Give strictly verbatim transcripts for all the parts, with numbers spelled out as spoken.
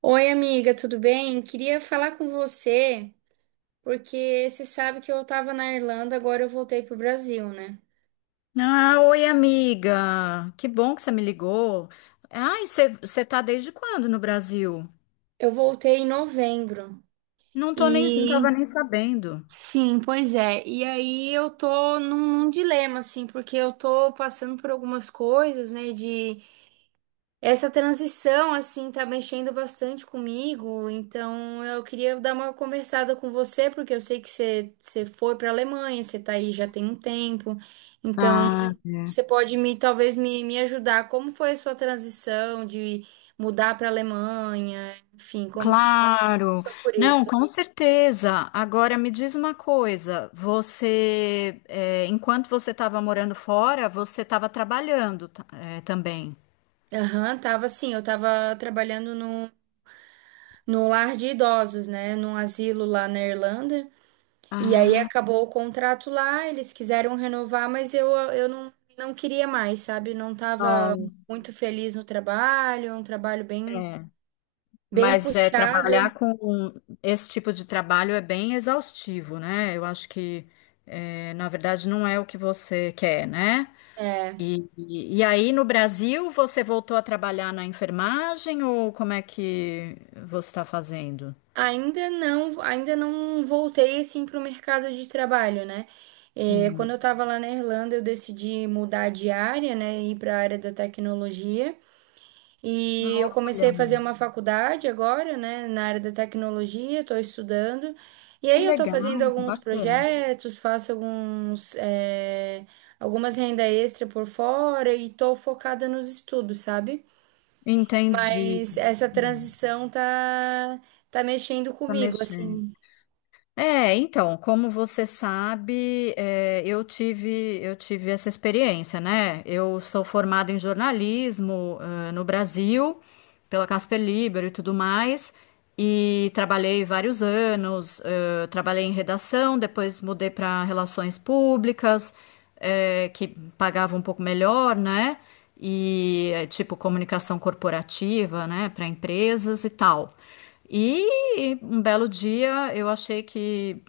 Oi, amiga, tudo bem? Queria falar com você, porque você sabe que eu estava na Irlanda, agora eu voltei pro Brasil, né? Ah, oi, amiga. Que bom que você me ligou. Ai, você você tá desde quando no Brasil? Eu voltei em novembro. Não tô nem, não E tava nem sabendo. sim, pois é. E aí eu tô num, num dilema, assim, porque eu tô passando por algumas coisas, né, de Essa transição, assim, tá mexendo bastante comigo, então eu queria dar uma conversada com você, porque eu sei que você, você foi para a Alemanha, você tá aí já tem um tempo, então Ah, você pode me, talvez me, me ajudar. Como foi a sua transição de mudar para a Alemanha? Enfim, como que você claro. passou por Não, isso? com certeza. Agora me diz uma coisa. Você, é, enquanto você estava morando fora, você estava trabalhando, ta- é, também. Aham, tava assim, eu tava trabalhando no, no lar de idosos, né, num asilo lá na Irlanda. E aí Ah, acabou o contrato lá, eles quiseram renovar, mas eu, eu não, não queria mais, sabe? Não estava nossa. muito feliz no trabalho, um trabalho bem, É. bem Mas é, puxado. trabalhar com esse tipo de trabalho é bem exaustivo, né? Eu acho que, é, na verdade, não é o que você quer, né? É, E, e, e aí, no Brasil, você voltou a trabalhar na enfermagem ou como é que você está fazendo? ainda não, ainda não voltei assim para o mercado de trabalho, né? É, quando Hum, eu estava lá na Irlanda, eu decidi mudar de área, né? Ir para a área da tecnologia. E eu comecei a olha, fazer uma faculdade agora, né, na área da tecnologia, estou estudando. E que aí eu estou legal, fazendo alguns bacana. projetos, faço alguns, eh, algumas renda extra por fora e estou focada nos estudos, sabe? Entendi. Mas essa Hum, transição tá, tá mexendo tá comigo, mexendo. assim. É, então, como você sabe, é, eu tive, eu tive essa experiência, né? Eu sou formada em jornalismo, eh, no Brasil, pela Casper Libero e tudo mais, e trabalhei vários anos, eh, trabalhei em redação, depois mudei para relações públicas, eh, que pagava um pouco melhor, né? E, eh, tipo, comunicação corporativa, né, para empresas e tal. E um belo dia eu achei que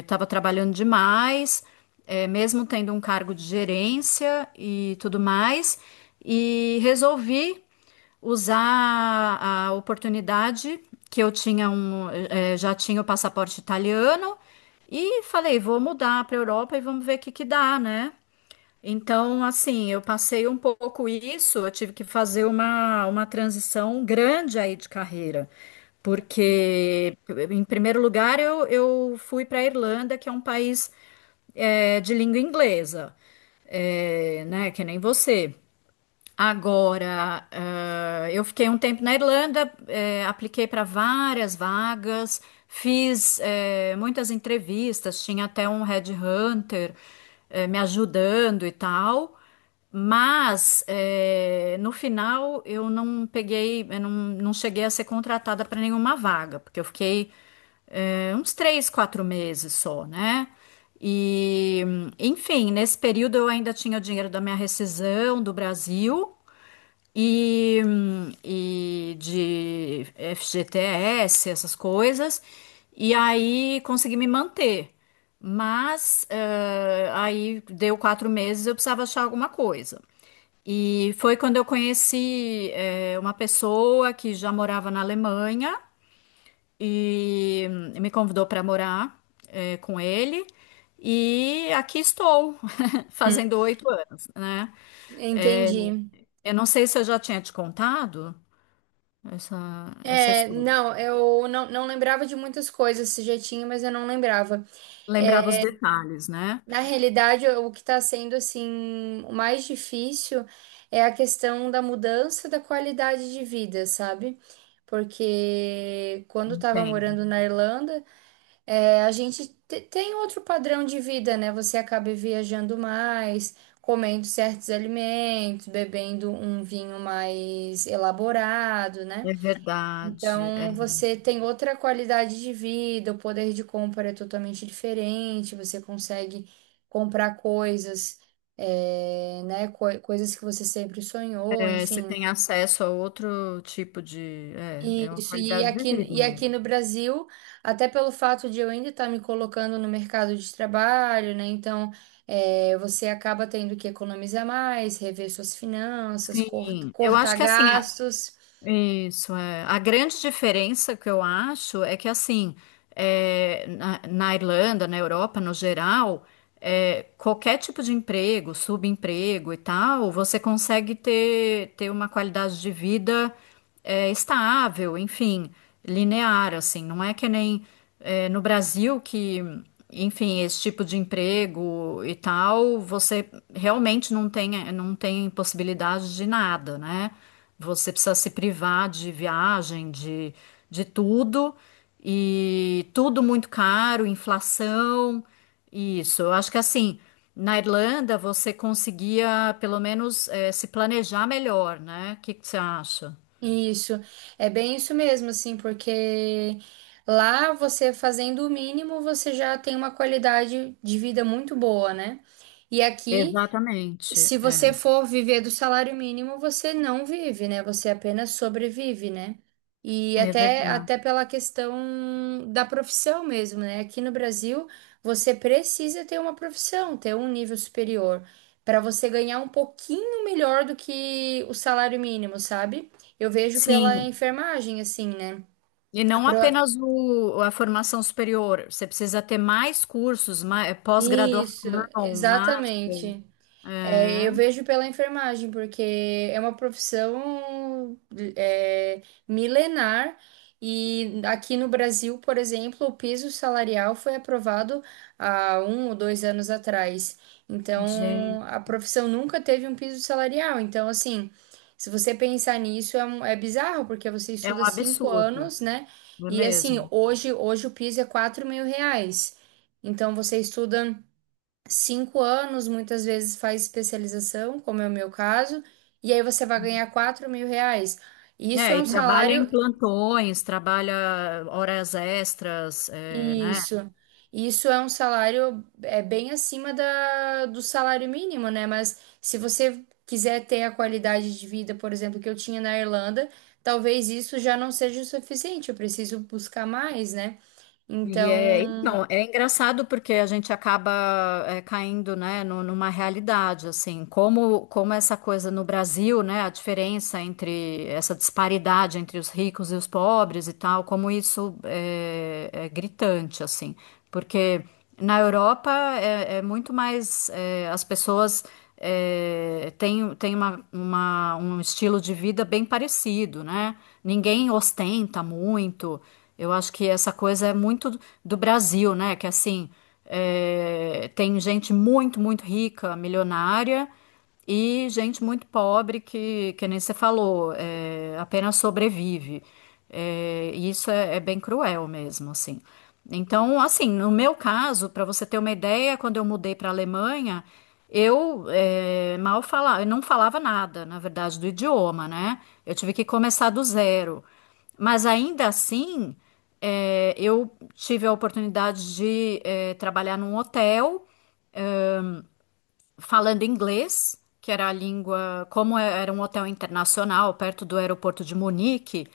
estava trabalhando demais, eh, mesmo tendo um cargo de gerência e tudo mais, e resolvi usar a oportunidade que eu tinha um, eh, já tinha o passaporte italiano e falei, vou mudar para a Europa e vamos ver o que que dá, né? Então, assim, eu passei um pouco isso, eu tive que fazer uma, uma transição grande aí de carreira, porque, em primeiro lugar, eu, eu fui para a Irlanda, que é um país é, de língua inglesa, é, né, que nem você. Agora, ah, eu fiquei um tempo na Irlanda, eh, apliquei para várias vagas, fiz, eh, muitas entrevistas, tinha até um headhunter, eh, me ajudando e tal, mas, eh, no final eu não peguei, eu não, não cheguei a ser contratada para nenhuma vaga, porque eu fiquei, eh, uns três, quatro meses só, né? E, enfim, nesse período eu ainda tinha o dinheiro da minha rescisão do Brasil e, e de F G T S, essas coisas. E aí consegui me manter. Mas eh, aí deu quatro meses, eu precisava achar alguma coisa. E foi quando eu conheci eh, uma pessoa que já morava na Alemanha e me convidou para morar eh, com ele. E aqui estou, Hum. fazendo oito anos, né? Eh, Entendi. eu não sei se eu já tinha te contado essa, essa É, história. não, eu não, não lembrava de muitas coisas, se já tinha, mas eu não lembrava. Lembrava os detalhes, né? Na realidade, o que está sendo assim o mais difícil é a questão da mudança da qualidade de vida, sabe? Porque quando estava Entendo. morando na Irlanda, é, a gente te- tem outro padrão de vida, né? Você acaba viajando mais, comendo certos alimentos, bebendo um vinho mais elaborado, né? É verdade. Então, você tem outra qualidade de vida, o poder de compra é totalmente diferente, você consegue comprar coisas, eh, né, coi- coisas que você sempre sonhou, É, é, você enfim. tem acesso a outro tipo de. É, é uma Isso, e qualidade de aqui, vida e aqui mesmo. no Brasil, até pelo fato de eu ainda estar me colocando no mercado de trabalho, né? Então, eh, você acaba tendo que economizar mais, rever suas finanças, cort- Sim, eu acho cortar que assim, gastos. isso é. A grande diferença que eu acho é que assim, é, na, na Irlanda, na Europa no geral, é, qualquer tipo de emprego, subemprego e tal, você consegue ter, ter uma qualidade de vida é, estável, enfim, linear, assim. Não é que nem é, no Brasil que, enfim, esse tipo de emprego e tal, você realmente não tem, não tem possibilidade de nada, né? Você precisa se privar de viagem, de, de tudo, e tudo muito caro, inflação. Isso, eu acho que assim, na Irlanda você conseguia pelo menos eh, se planejar melhor, né? O que que você acha? Isso, é bem isso mesmo, assim, porque lá você fazendo o mínimo, você já tem uma qualidade de vida muito boa, né? E aqui Exatamente, se é, você for viver do salário mínimo, você não vive, né? Você apenas sobrevive, né? E é até, verdade. até pela questão da profissão mesmo, né? Aqui no Brasil, você precisa ter uma profissão, ter um nível superior, para você ganhar um pouquinho melhor do que o salário mínimo, sabe? Eu vejo pela Sim, enfermagem, assim, né? e A não pro- apenas o, a formação superior, você precisa ter mais cursos, mais, Isso, pós-graduação, master. exatamente. É, É, eu vejo pela enfermagem, porque é uma profissão é, milenar e aqui no Brasil, por exemplo, o piso salarial foi aprovado há um ou dois anos atrás. gente, Então, a profissão nunca teve um piso salarial. Então, assim, se você pensar nisso, é, um- é bizarro, porque você é um estuda cinco absurdo, anos, né? não é E assim, mesmo? hoje, hoje o piso é quatro mil reais. Então, você estuda cinco anos, muitas vezes faz especialização, como é o meu caso, e aí você vai ganhar quatro mil reais. Isso é É, e um trabalha em salário, plantões, trabalha horas extras, é, né? isso, isso é um salário é bem acima da, do salário mínimo, né? Mas se você quiser ter a qualidade de vida, por exemplo, que eu tinha na Irlanda, talvez isso já não seja o suficiente, eu preciso buscar mais, né? E é, Então, então, é engraçado porque a gente acaba é, caindo, né, nu- numa realidade, assim, como, como essa coisa no Brasil, né, a diferença entre essa disparidade entre os ricos e os pobres e tal, como isso é, é gritante, assim, porque na Europa é, é muito mais, é, as pessoas é, têm, têm uma, uma- um estilo de vida bem parecido, né, ninguém ostenta muito, eu acho que essa coisa é muito do Brasil, né? Que assim, é, tem gente muito, muito rica, milionária, e gente muito pobre que, que nem você falou, é, apenas sobrevive. É, e isso é, é bem cruel mesmo, assim. Então, assim, no meu caso, para você ter uma ideia, quando eu mudei para a Alemanha, eu eh, mal falava, eu não falava nada, na verdade, do idioma, né? Eu tive que começar do zero. Mas ainda assim, é, eu tive a oportunidade de é, trabalhar num hotel falando inglês, que era a língua, como é, era um hotel internacional perto do aeroporto de Munique,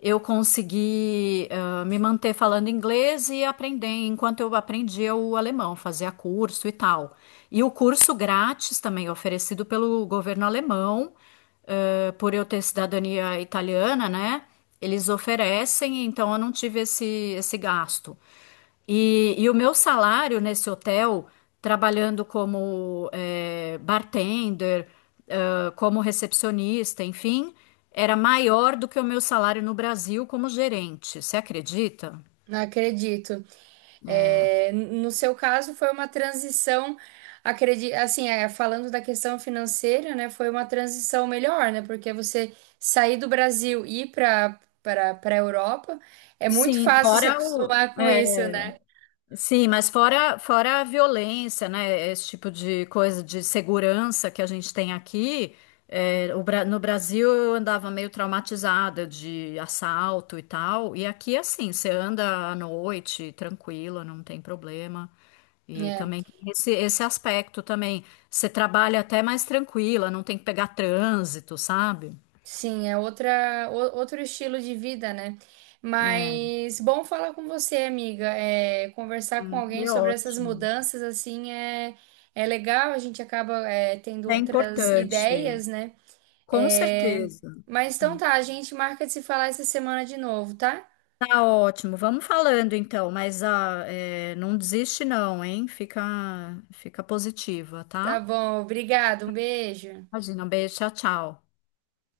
eu consegui ah, me manter falando inglês e aprender, enquanto eu aprendia o alemão, fazia curso e tal. E o curso grátis também oferecido pelo governo alemão, eh, por eu ter cidadania italiana, né? Eles oferecem, então eu não tive esse, esse gasto. E, e o meu salário nesse hotel, trabalhando como eh, bartender, ah, como recepcionista, enfim, era maior do que o meu salário no Brasil como gerente. Você acredita? acredito. É, no seu caso, foi uma transição, acredito, assim, é, falando da questão financeira, né, foi uma transição melhor, né, porque você sair do Brasil e ir para para para a Europa é muito Sim, fácil se fora o, acostumar com é, isso, né? Sim, mas fora, fora a violência, né? Esse tipo de coisa de segurança que a gente tem aqui. É, o Bra- no Brasil eu andava meio traumatizada de assalto e tal. E aqui, é assim, você anda à noite, tranquila, não tem problema. E É, também tem esse, esse aspecto também. Você trabalha até mais tranquila, não tem que pegar trânsito, sabe? sim, é outra o- outro estilo de vida, né? É, Mas bom falar com você, amiga. É, conversar com hum, alguém é sobre essas ótimo. mudanças assim é é legal. A gente acaba é, tendo É outras importante, ideias, né? com É, certeza. mas então Hum. tá, a gente marca de se falar essa semana de novo, tá? Tá ótimo, vamos falando então, mas ah, é, não desiste não, hein? Fica, fica positiva, Tá tá? bom, obrigado, um beijo. Imagina, um beijo, tchau, tchau.